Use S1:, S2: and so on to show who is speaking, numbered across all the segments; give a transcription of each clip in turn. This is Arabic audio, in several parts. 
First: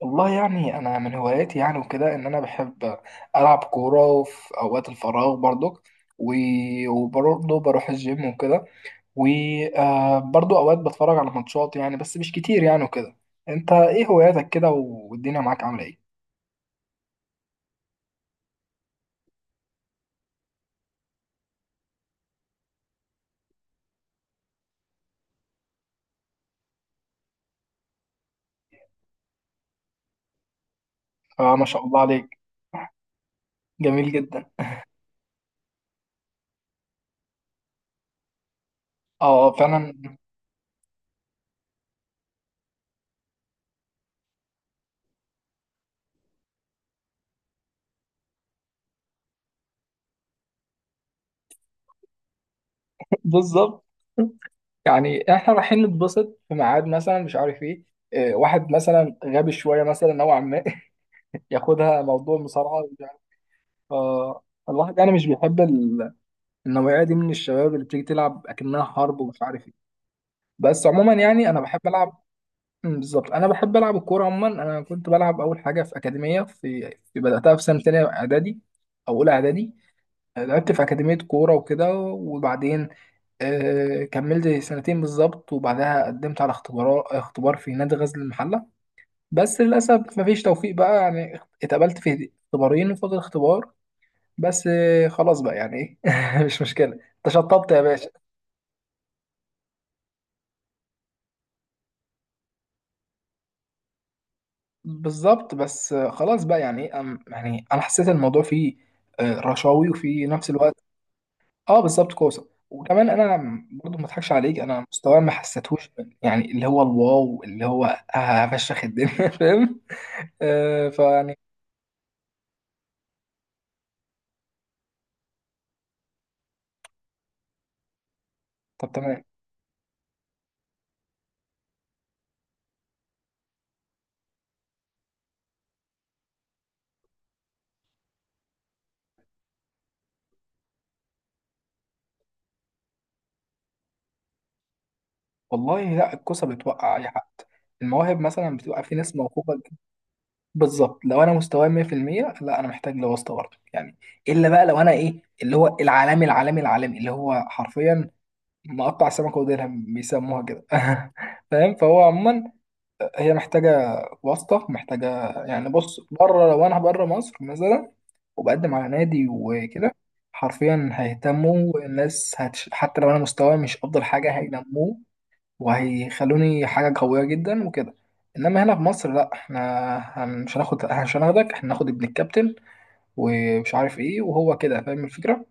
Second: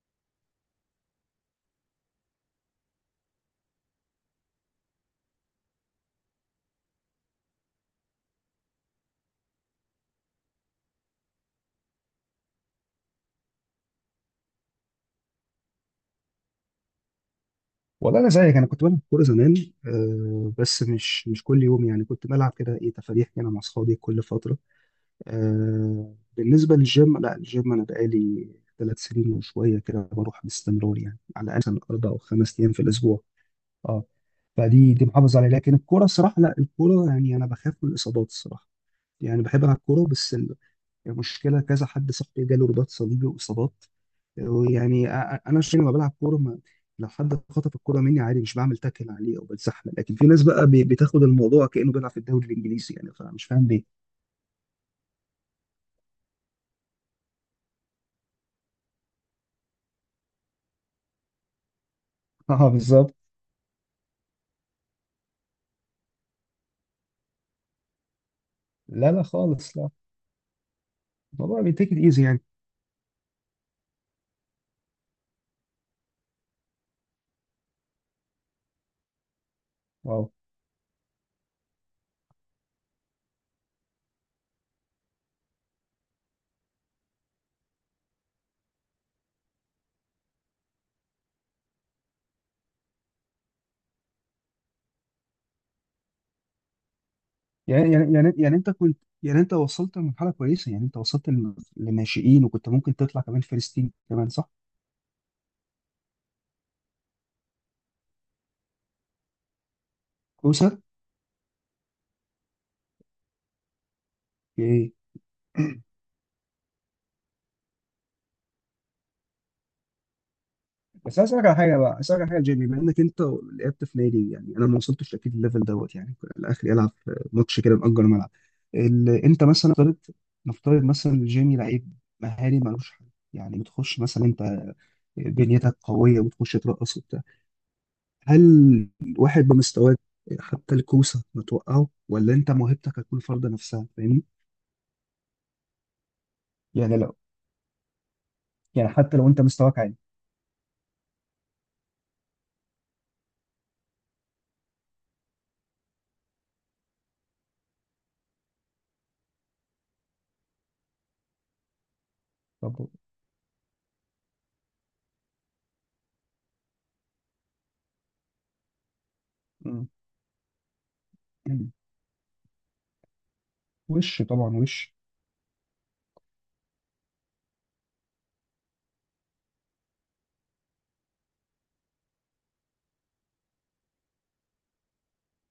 S1: والله يعني انا من هواياتي يعني وكده ان انا بحب العب كوره في اوقات الفراغ برضك. وبرضه بروح الجيم وكده. وبرضه اوقات بتفرج على ماتشات يعني بس مش كتير يعني وكده. انت ايه هواياتك كده والدنيا معاك عامله ايه؟
S2: والله انا زيك، انا كنت بلعب كوره زمان. آه، بس مش كل يوم يعني. كنت بلعب كده، ايه، تفاريح كده مع اصحابي كل فتره. آه، بالنسبه للجيم، لا الجيم انا بقالي ثلاث سنين وشويه كده، بروح باستمرار يعني، على
S1: آه،
S2: الاقل
S1: ما
S2: مثلاً
S1: شاء الله
S2: اربع او
S1: عليك،
S2: خمس ايام في الاسبوع. اه،
S1: جميل جدا.
S2: فدي دي محافظ عليها. لكن الكوره الصراحه، لا الكوره يعني انا بخاف من الاصابات الصراحه.
S1: اه،
S2: يعني
S1: آه،
S2: بحب العب
S1: فعلا.
S2: كوره بس المشكله كذا حد صاحبي جاله رباط صليبي واصابات. ويعني انا عشان لما بلعب كوره ما، لو حد خطف الكوره مني عادي مش بعمل تاكل عليه او بتزحلق، لكن في ناس بقى بتاخد الموضوع كانه بيلعب في الدوري الانجليزي يعني، فمش فاهم
S1: بالظبط،
S2: ليه.
S1: يعني احنا رايحين نتبسط في ميعاد مثلا، مش عارف ايه. آه، واحد مثلا غبي شويه مثلا نوعا ما، ياخدها موضوع
S2: اه،
S1: مصارعه.
S2: بالظبت.
S1: فالواحد يعني مش بيحب النوعية دي من الشباب اللي بتيجي تلعب أكنها
S2: لا
S1: حرب
S2: لا،
S1: ومش عارف ايه.
S2: خالص لا.
S1: بس عموما يعني أنا
S2: الموضوع
S1: بحب
S2: بيتاكل
S1: ألعب.
S2: ايزي يعني.
S1: مم، بالظبط، أنا بحب ألعب الكورة عموما. أنا كنت بلعب أول حاجة في أكاديمية في بدأتها في سنة تانية إعدادي أو أولى إعدادي.
S2: واو.
S1: لعبت في أكاديمية كورة وكده، وبعدين آه كملت سنتين بالظبط، وبعدها قدمت على اختبار في نادي غزل المحلة. بس للأسف مفيش توفيق بقى يعني، اتقبلت في اختبارين وفضل اختبار. بس آه، خلاص بقى يعني، ايه، مش مشكله. انت شطبت يا
S2: يعني
S1: باشا.
S2: يعني يعني يعني انت كنت يعني، انت وصلت لمرحله كويسه يعني، انت وصلت لناشئين، وكنت ممكن تطلع كمان فلسطين كمان، صح؟
S1: بالظبط، بس آه، خلاص بقى يعني ايه، يعني انا حسيت الموضوع فيه آه، رشاوي، وفي نفس الوقت
S2: كوسه.
S1: اه بالظبط كوسه. وكمان انا برضو ما اضحكش عليك، انا مستواي ما حسيتهوش يعني، اللي هو الواو اللي هو آه، هفشخ الدنيا، فاهم. آه،
S2: بس عايز
S1: فيعني
S2: اسالك على حاجه بقى، عايز اسالك على حاجه يا جيمي. بما انك انت لعبت في نادي، يعني انا ما وصلتش اكيد الليفل دوت، يعني الاخر يلعب في ماتش كده نأجر ملعب.
S1: طب تمام.
S2: انت مثلا نفترض، نفترض مثلا جيمي لعيب مهاري ملوش حل. يعني بتخش مثلا انت، بنيتك قويه وبتخش ترقص وبتاع. هل واحد بمستواك حتى الكوسه ما توقعه، ولا انت موهبتك هتكون فرض نفسها، فاهمني؟
S1: والله لا، الكوسه بتوقع
S2: يعني
S1: اي
S2: لو،
S1: حد. المواهب مثلا بتبقى
S2: يعني
S1: في ناس
S2: حتى لو انت
S1: موهوبه.
S2: مستواك عالي.
S1: بالظبط، لو انا مستواي 100% لا انا محتاج لواسطه برضه يعني. الا بقى لو انا ايه، اللي هو العالمي العالمي العالمي اللي هو حرفيا مقطع السمكه وديلها بيسموها كده، فاهم. فهو عموما
S2: طب
S1: هي محتاجه واسطه، محتاجه يعني. بص بره، لو انا بره مصر مثلا وبقدم على نادي
S2: مم.
S1: وكده، حرفيا هيهتموا الناس، هتش... حتى لو انا مستواي مش افضل
S2: وش
S1: حاجه
S2: طبعا، وش.
S1: هينموه وهيخلوني حاجة قوية جدا وكده. انما هنا في مصر لا، احنا مش هناخد، مش هناخدك، احنا هناخد ابن الكابتن ومش عارف ايه، وهو كده، فاهم الفكرة.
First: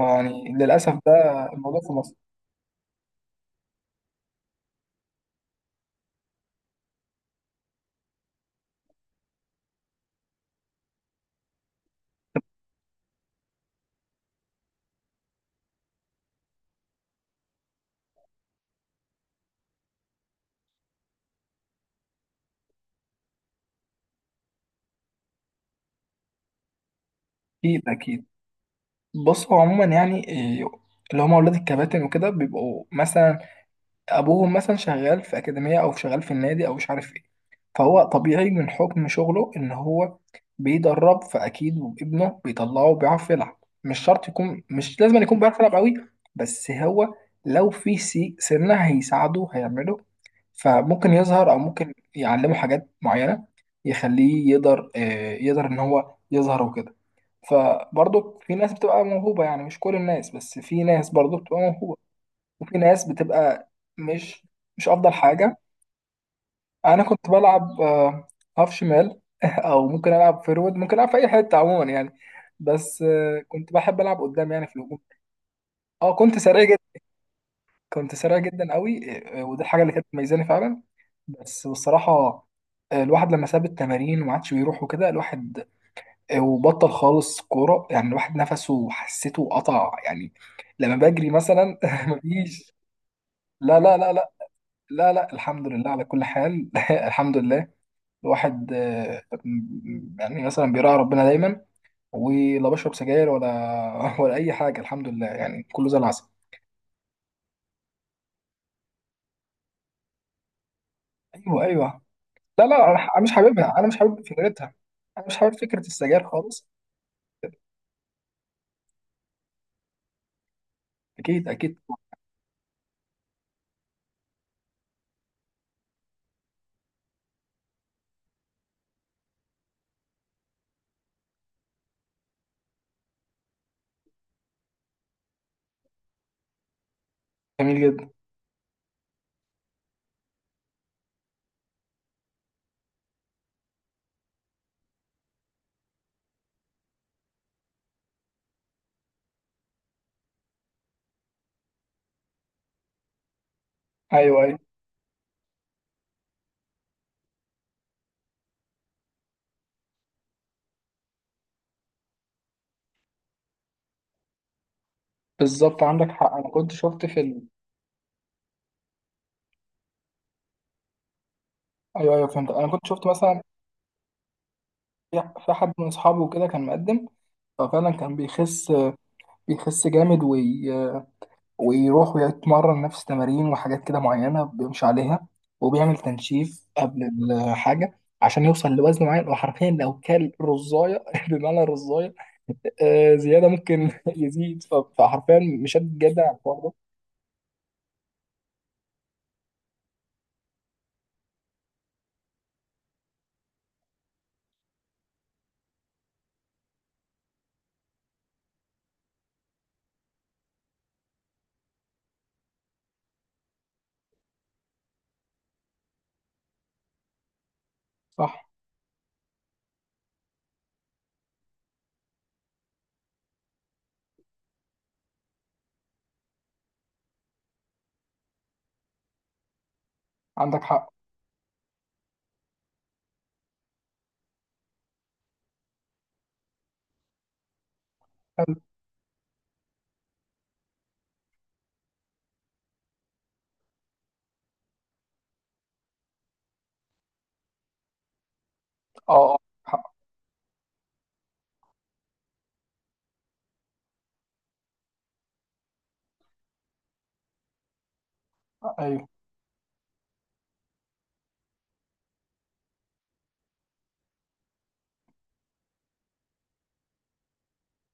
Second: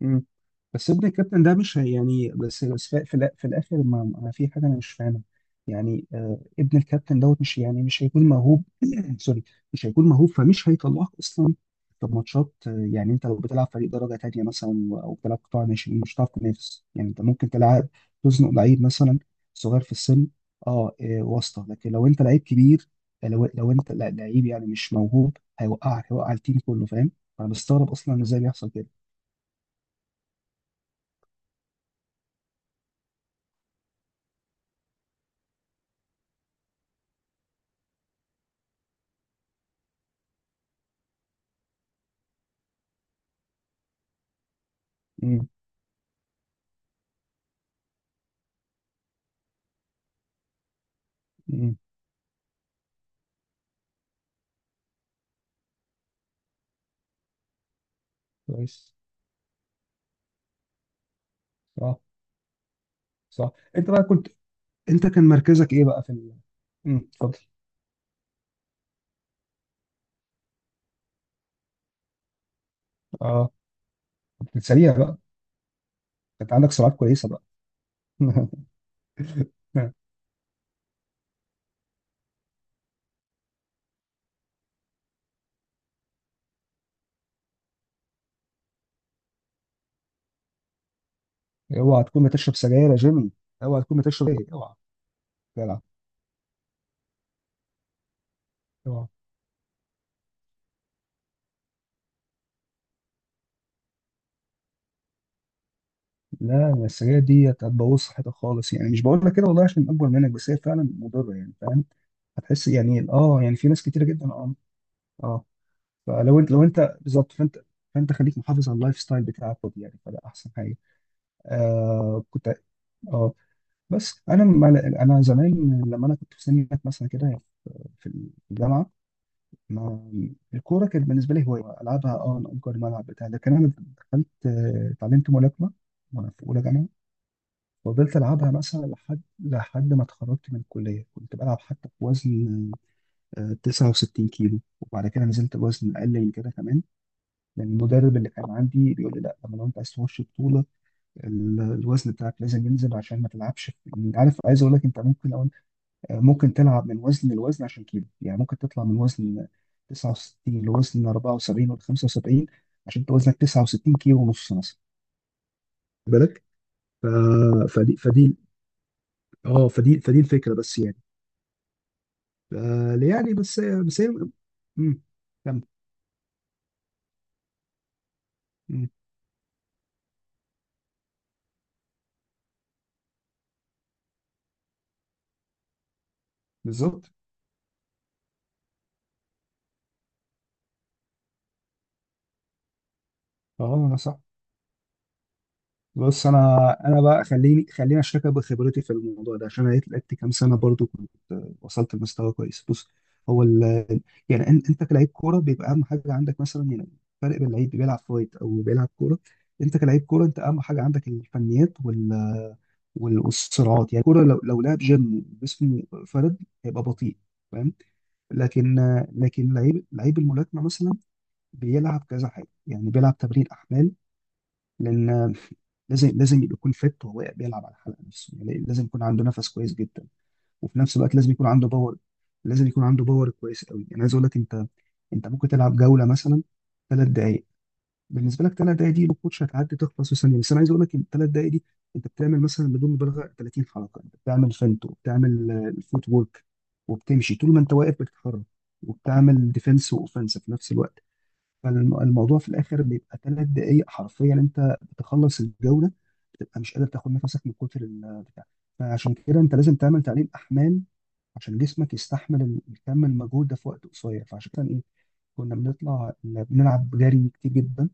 S2: مم. بس
S1: للأسف
S2: ابن
S1: ده
S2: الكابتن ده مش
S1: الموضوع في مصر.
S2: يعني، بس في الاخر ما، في حاجه انا مش فاهمها. يعني آه، ابن الكابتن دوت مش يعني مش هيكون موهوب. سوري. مش هيكون موهوب، فمش هيطلعك اصلا في ماتشات. آه، يعني انت لو بتلعب فريق درجه تانيه مثلا او بتلعب قطاع ناشئين، مش هتعرف تنافس يعني. انت ممكن تلعب، تزنق لعيب مثلا صغير في السن، اه آه، واسطه. لكن لو انت لعيب كبير، لو انت لعيب يعني مش موهوب، هيوقعك، هيوقع التيم كله، فاهم. انا
S1: أكيد
S2: بستغرب اصلا
S1: أكيد.
S2: ازاي بيحصل كده.
S1: بص هو عموما يعني إيه، اللي هما أولاد الكباتن وكده بيبقوا مثلا ابوهم مثلا شغال في اكاديميه او شغال في النادي او مش عارف ايه، فهو طبيعي من حكم شغله ان هو بيدرب، فاكيد وابنه بيطلعه بيعرف يلعب. مش شرط يكون، مش لازم يكون بيعرف يلعب قوي، بس هو لو في سي سنه هيساعده، هيعمله، فممكن يظهر او
S2: مم.
S1: ممكن يعلمه حاجات معينه يخليه يقدر آه، يقدر ان هو يظهر وكده. فبرضه في ناس
S2: كويس.
S1: بتبقى موهوبه يعني، مش كل الناس، بس في ناس برضه بتبقى موهوبه
S2: صح.
S1: وفي ناس
S2: صح.
S1: بتبقى
S2: انت بقى كنت،
S1: مش، مش
S2: انت
S1: افضل
S2: كان
S1: حاجه.
S2: مركزك ايه بقى في
S1: انا
S2: مم،
S1: كنت
S2: اتفضل.
S1: بلعب آه، هاف شمال، او ممكن العب فيرود، ممكن العب في اي حته عموما يعني. بس آه،
S2: اه،
S1: كنت بحب العب قدام
S2: كنت
S1: يعني في
S2: سريع
S1: الهجوم.
S2: بقى.
S1: اه كنت
S2: كانت
S1: سريع
S2: عندك
S1: جدا،
S2: سرعات كويسه بقى.
S1: كنت سريع جدا قوي آه، آه، ودي الحاجه اللي كانت مميزاني فعلا. بس بصراحه آه، الواحد لما ساب التمارين وما عادش بيروح وكده، الواحد آه، وبطل خالص كوره يعني، الواحد نفسه حسيته قطع يعني لما بجري مثلا،
S2: اوعى تكون بتشرب
S1: مفيش.
S2: سجاير يا جيمي.
S1: لا
S2: اوعى
S1: لا
S2: تكون بتشرب
S1: لا
S2: ايه، اوعى.
S1: لا الحمد
S2: جدع.
S1: لله على كل حال، الحمد لله. الواحد
S2: اوعى.
S1: آه، يعني مثلا بيراعي ربنا دايما، ولا بشرب سجاير ولا ولا اي حاجه الحمد لله، يعني كله زي العسل.
S2: لا، أنا السجاير دي هتبوظ صحتك خالص يعني. مش بقول لك كده والله عشان اكبر منك، بس هي فعلا مضره يعني،
S1: ايوه
S2: فاهم.
S1: ايوه. لا
S2: هتحس
S1: لا، انا
S2: يعني
S1: أنا مش
S2: اه، يعني في
S1: حاببها،
S2: ناس
S1: انا مش
S2: كتيره
S1: حابب
S2: جدا اه.
S1: فكرتها، انا مش
S2: اه،
S1: حابب فكره السجاير
S2: فلو انت، لو
S1: خالص.
S2: انت بالظبط فانت، فانت خليك محافظ على اللايف ستايل بتاعك برضه يعني، فده احسن حاجه.
S1: اكيد اكيد.
S2: آه كنت، اه بس انا ما انا زمان لما انا كنت في سنة مثلا كده في الجامعه، ما الكوره كانت بالنسبه لي هوايه العبها اه، انا اجر ملعب بتاع. لكن انا دخلت، آه، اتعلمت ملاكمه وانا في اولى جامعه.
S1: جميل جدا.
S2: فضلت العبها مثلا لحد، ما اتخرجت من الكليه. كنت بلعب حتى في وزن آه، 69 كيلو، وبعد كده نزلت الوزن اقل من كده كمان. لان المدرب اللي كان عندي بيقول لي لا، لما لو انت عايز تخش بطوله الوزن بتاعك لازم ينزل عشان ما تلعبش يعني. عارف،
S1: ايوه ايوه.
S2: عايز اقول لك انت ممكن لو، ممكن تلعب من وزن لوزن عشان كيلو يعني. ممكن تطلع من وزن 69 لوزن 74 ولا 75، عشان انت وزنك 69 كيلو ونص مثلا.
S1: بالظبط عندك
S2: خد
S1: حق،
S2: بالك.
S1: انا كنت شفت
S2: ف...
S1: في ال...
S2: فدي اه فدي الفكره بس يعني.
S1: ايوه ايوه فهمت.
S2: ف-
S1: انا كنت شفت
S2: يعني
S1: مثلا
S2: بس هي. مم.
S1: في
S2: كمل.
S1: حد من اصحابه كده كان مقدم، ففعلا كان بيخس،
S2: مم.
S1: بيخس جامد، وي ويروح ويتمرن نفس تمارين وحاجات كده معينة بيمشي عليها، وبيعمل تنشيف قبل
S2: بالظبط.
S1: الحاجة عشان يوصل لوزن معين، وحرفيا لو كل رزاية بمعنى رزاية آه، زيادة
S2: اه،
S1: ممكن
S2: لا صح.
S1: يزيد، فحرفيا مش
S2: بص،
S1: هتتجدع على الحوار
S2: انا
S1: ده.
S2: انا بقى، خليني اشاركك بخبرتي في الموضوع ده، عشان انا لعبت كام سنه برضو، كنت وصلت لمستوى كويس. بص، هو يعني انت كلاعب كوره بيبقى اهم حاجه عندك مثلا يعني، الفرق بين لعيب بيلعب فايت او بيلعب كوره. انت كلاعب كوره، انت اهم حاجه عندك الفنيات والصراعات يعني. الكوره لو لعب جيم جسمه فرد، هيبقى بطيء، فاهم.
S1: صح،
S2: لكن لعيب، لعيب الملاكمه مثلا بيلعب كذا حاجه يعني، بيلعب تمرين احمال لان، لازم يكون فت وهو بيلعب على الحلقه نفسه، يعني إيه؟ لازم يكون عنده نفس كويس جدا،
S1: عندك
S2: وفي
S1: حق.
S2: نفس الوقت لازم يكون عنده باور، كويس قوي. يعني عايز اقول لك انت، انت ممكن تلعب جوله مثلا ثلاث دقائق. بالنسبه لك
S1: اه،
S2: ثلاث دقائق دي الكوتش هتعدي تخلص في ثانيه، بس انا عايز اقول لك ان الثلاث دقائق دي انت بتعمل مثلا بدون مبالغه 30 حركه. انت بتعمل فنت وبتعمل آه، الفوت وورك، وبتمشي طول ما انت واقف بتتحرك،
S1: آه،
S2: وبتعمل
S1: حق.
S2: ديفense واوفنس في نفس الوقت. فالموضوع في الاخر بيبقى ثلاث دقائق، حرفيا انت بتخلص الجوله بتبقى مش قادر تاخد نفسك من كتر البتاع.
S1: ايوه.
S2: فعشان كده انت لازم تعمل تقليل احمال عشان جسمك يستحمل الكم المجهود ده في وقت قصير. فعشان كده ايه، كنا بنطلع بنلعب جري كتير جدا.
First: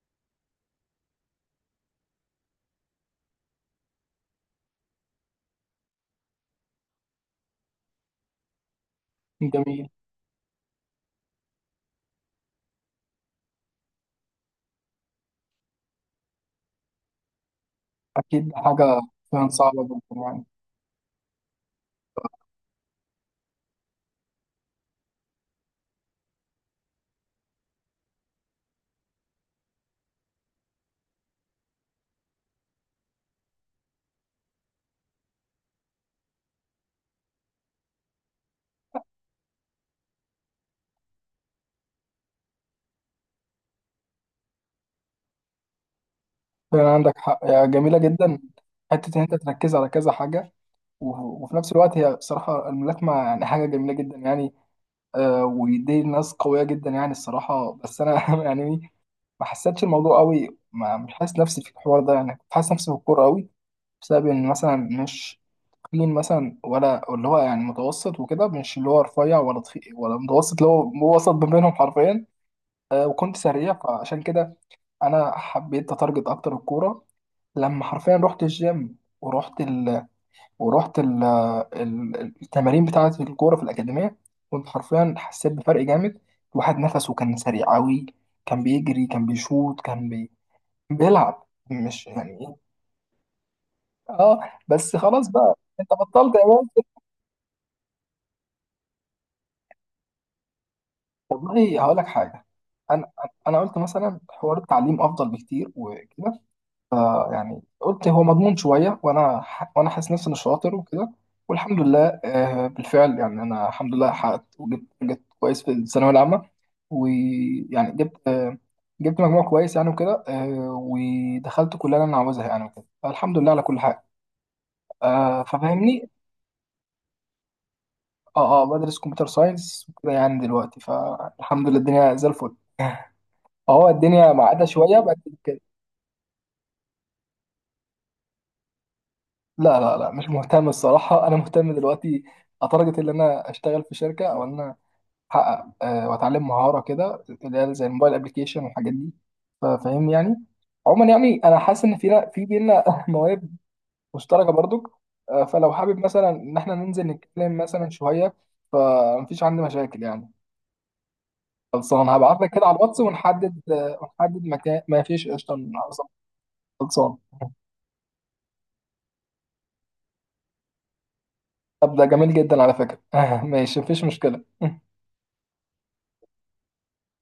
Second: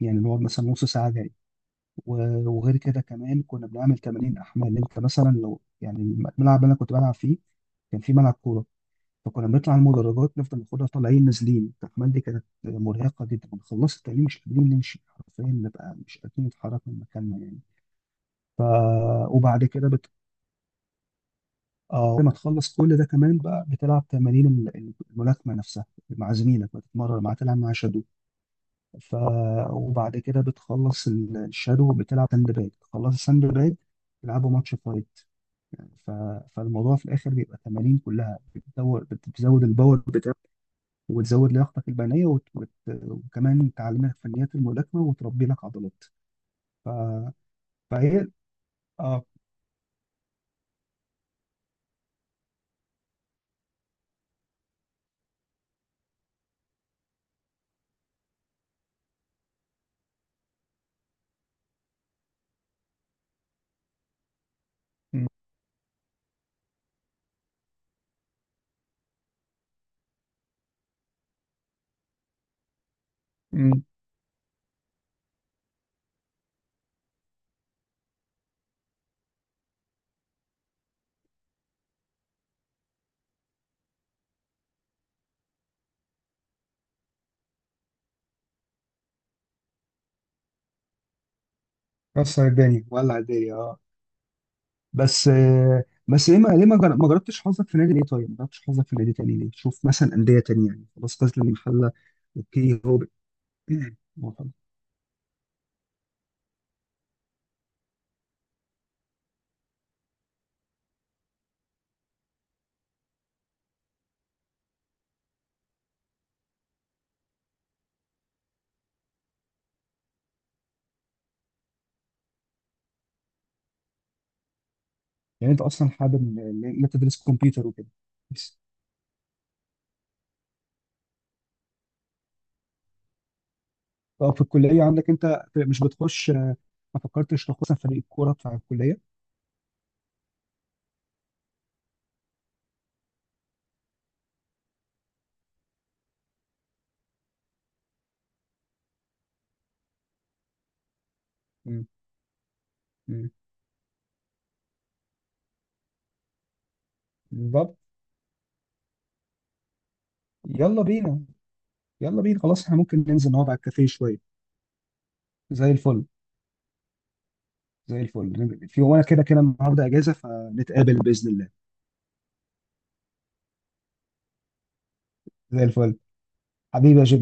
S2: يعني نقعد مثلا نص ساعه جري، وغير كده كمان كنا بنعمل تمارين احمال. انت مثلا لو يعني الملعب اللي انا كنت بلعب فيه كان في ملعب كوره، فكنا بنطلع
S1: جميل.
S2: المدرجات نفضل ناخدها طالعين نازلين. التحمال دي كانت مرهقه جدا. كنا خلصت التعليم مش قادرين نمشي حرفيا، نبقى مش قادرين نتحرك من مكاننا يعني.
S1: اكيد
S2: ف،
S1: حاجة. فعلا
S2: وبعد
S1: صعبة
S2: كده
S1: جدا يعني.
S2: آه بعد ما تخلص كل ده كمان بقى، بتلعب تمارين الملاكمه نفسها مع زميلك، بتتمرن مع، تلعب مع شادو. ف، وبعد كده بتخلص الشادو، بتلعب ساند باج، تخلص الساند باج، تلعبوا ماتش فايت. ف... فالموضوع في الاخر بيبقى تمارين كلها بتدور بتزود الباور، وتزود لياقتك البدنيه، وكمان تعلمك فنيات الملاكمه وتربي لك عضلات. ف...
S1: فعلا عندك حق يا، جميلة
S2: فهي.
S1: جدا. حتة ان
S2: اه.
S1: انت تركز على كذا حاجة، وفي نفس الوقت هي بصراحة الملاكمة يعني حاجة جميلة جدا يعني آه، ودي ناس قوية جدا يعني الصراحة. بس أنا يعني إيه، ما حسيتش الموضوع قوي، ما مش حاسس نفسي في الحوار ده يعني، كنت حاسس نفسي في الكورة قوي بسبب إن مثلا
S2: م-
S1: مش تخين مثلا، ولا اللي هو يعني متوسط وكده، مش اللي هو رفيع ولا تخين ولا متوسط، اللي هو هو وسط ما بينهم حرفيا. آه، وكنت سريع،
S2: م-
S1: فعشان كده أنا حبيت أتارجت أكتر الكورة. لما حرفيا رحت الجيم ورحت، ورحت التمارين بتاعة الكورة في الأكاديمية، كنت حرفيا حسيت بفرق جامد. الواحد نفسه كان سريع أوي، كان بيجري، كان بيشوط، كان بي... بيلعب، مش يعني
S2: كسر
S1: إيه.
S2: الدنيا، ولع الدنيا، اه.
S1: اه، بس خلاص
S2: بس
S1: بقى
S2: آه،
S1: انت
S2: بس
S1: بطلت
S2: ليه
S1: يا
S2: ما،
S1: ماسك.
S2: ما جربتش حظك في نادي ليه طيب؟ ما جربتش حظك في نادي تاني ليه؟ شوف مثلا أندية تانية يعني، خلاص غزل
S1: والله
S2: المحلة.
S1: هقول لك حاجة،
S2: اوكي، هو
S1: انا انا قلت مثلا
S2: هو حلو.
S1: حوار التعليم افضل بكتير وكده. آه يعني قلت هو مضمون شويه، وانا وانا حاسس نفسي اني شاطر وكده، والحمد لله آه، بالفعل يعني انا الحمد لله حققت، وجبت، جبت كويس في الثانويه العامه، ويعني جبت آه، جبت مجموع كويس يعني وكده آه، ودخلت كليه اللي انا عاوزها يعني وكده، فالحمد لله على كل حاجه آه،
S2: يعني انت اصلا
S1: ففاهمني.
S2: حابب ان، إن انت تدرس كمبيوتر وكده بس.
S1: اه اه، بدرس كمبيوتر ساينس وكده يعني دلوقتي، فالحمد لله الدنيا زي الفل. اه الدنيا
S2: طب في
S1: معقده
S2: الكلية
S1: شويه
S2: عندك
S1: بقت.
S2: انت مش بتخش آه، ما فكرتش تخش مثلا فريق الكورة بتاع الكلية؟
S1: لا لا لا، مش مهتم الصراحة، أنا مهتم دلوقتي لدرجة إن أنا أشتغل في شركة، أو إن أنا أحقق آه، وأتعلم مهارة كده اللي هي زي الموبايل أبلكيشن والحاجات دي، فاهم يعني. عموما يعني أنا حاسس
S2: مم.
S1: إن فينا، بينا مواهب مشتركة برضك آه، فلو حابب مثلا إن إحنا ننزل
S2: مم.
S1: نتكلم مثلا شوية، فمفيش عندي مشاكل يعني.
S2: يلا بينا.
S1: خلصان،
S2: يلا بينا
S1: هبعت لك
S2: خلاص،
S1: كده
S2: احنا
S1: على الواتس
S2: ممكن ننزل نقعد على
S1: ونحدد
S2: الكافيه
S1: آه،
S2: شوية.
S1: ونحدد مكان، ما فيش قشطة.
S2: زي الفل.
S1: خلصان.
S2: زي الفل، في، وانا كده كده النهارده اجازة، فنتقابل بإذن الله.
S1: طب ده جميل جدا على فكرة، ماشي، مفيش مشكلة.
S2: زي الفل. حبيبي يا جبنا.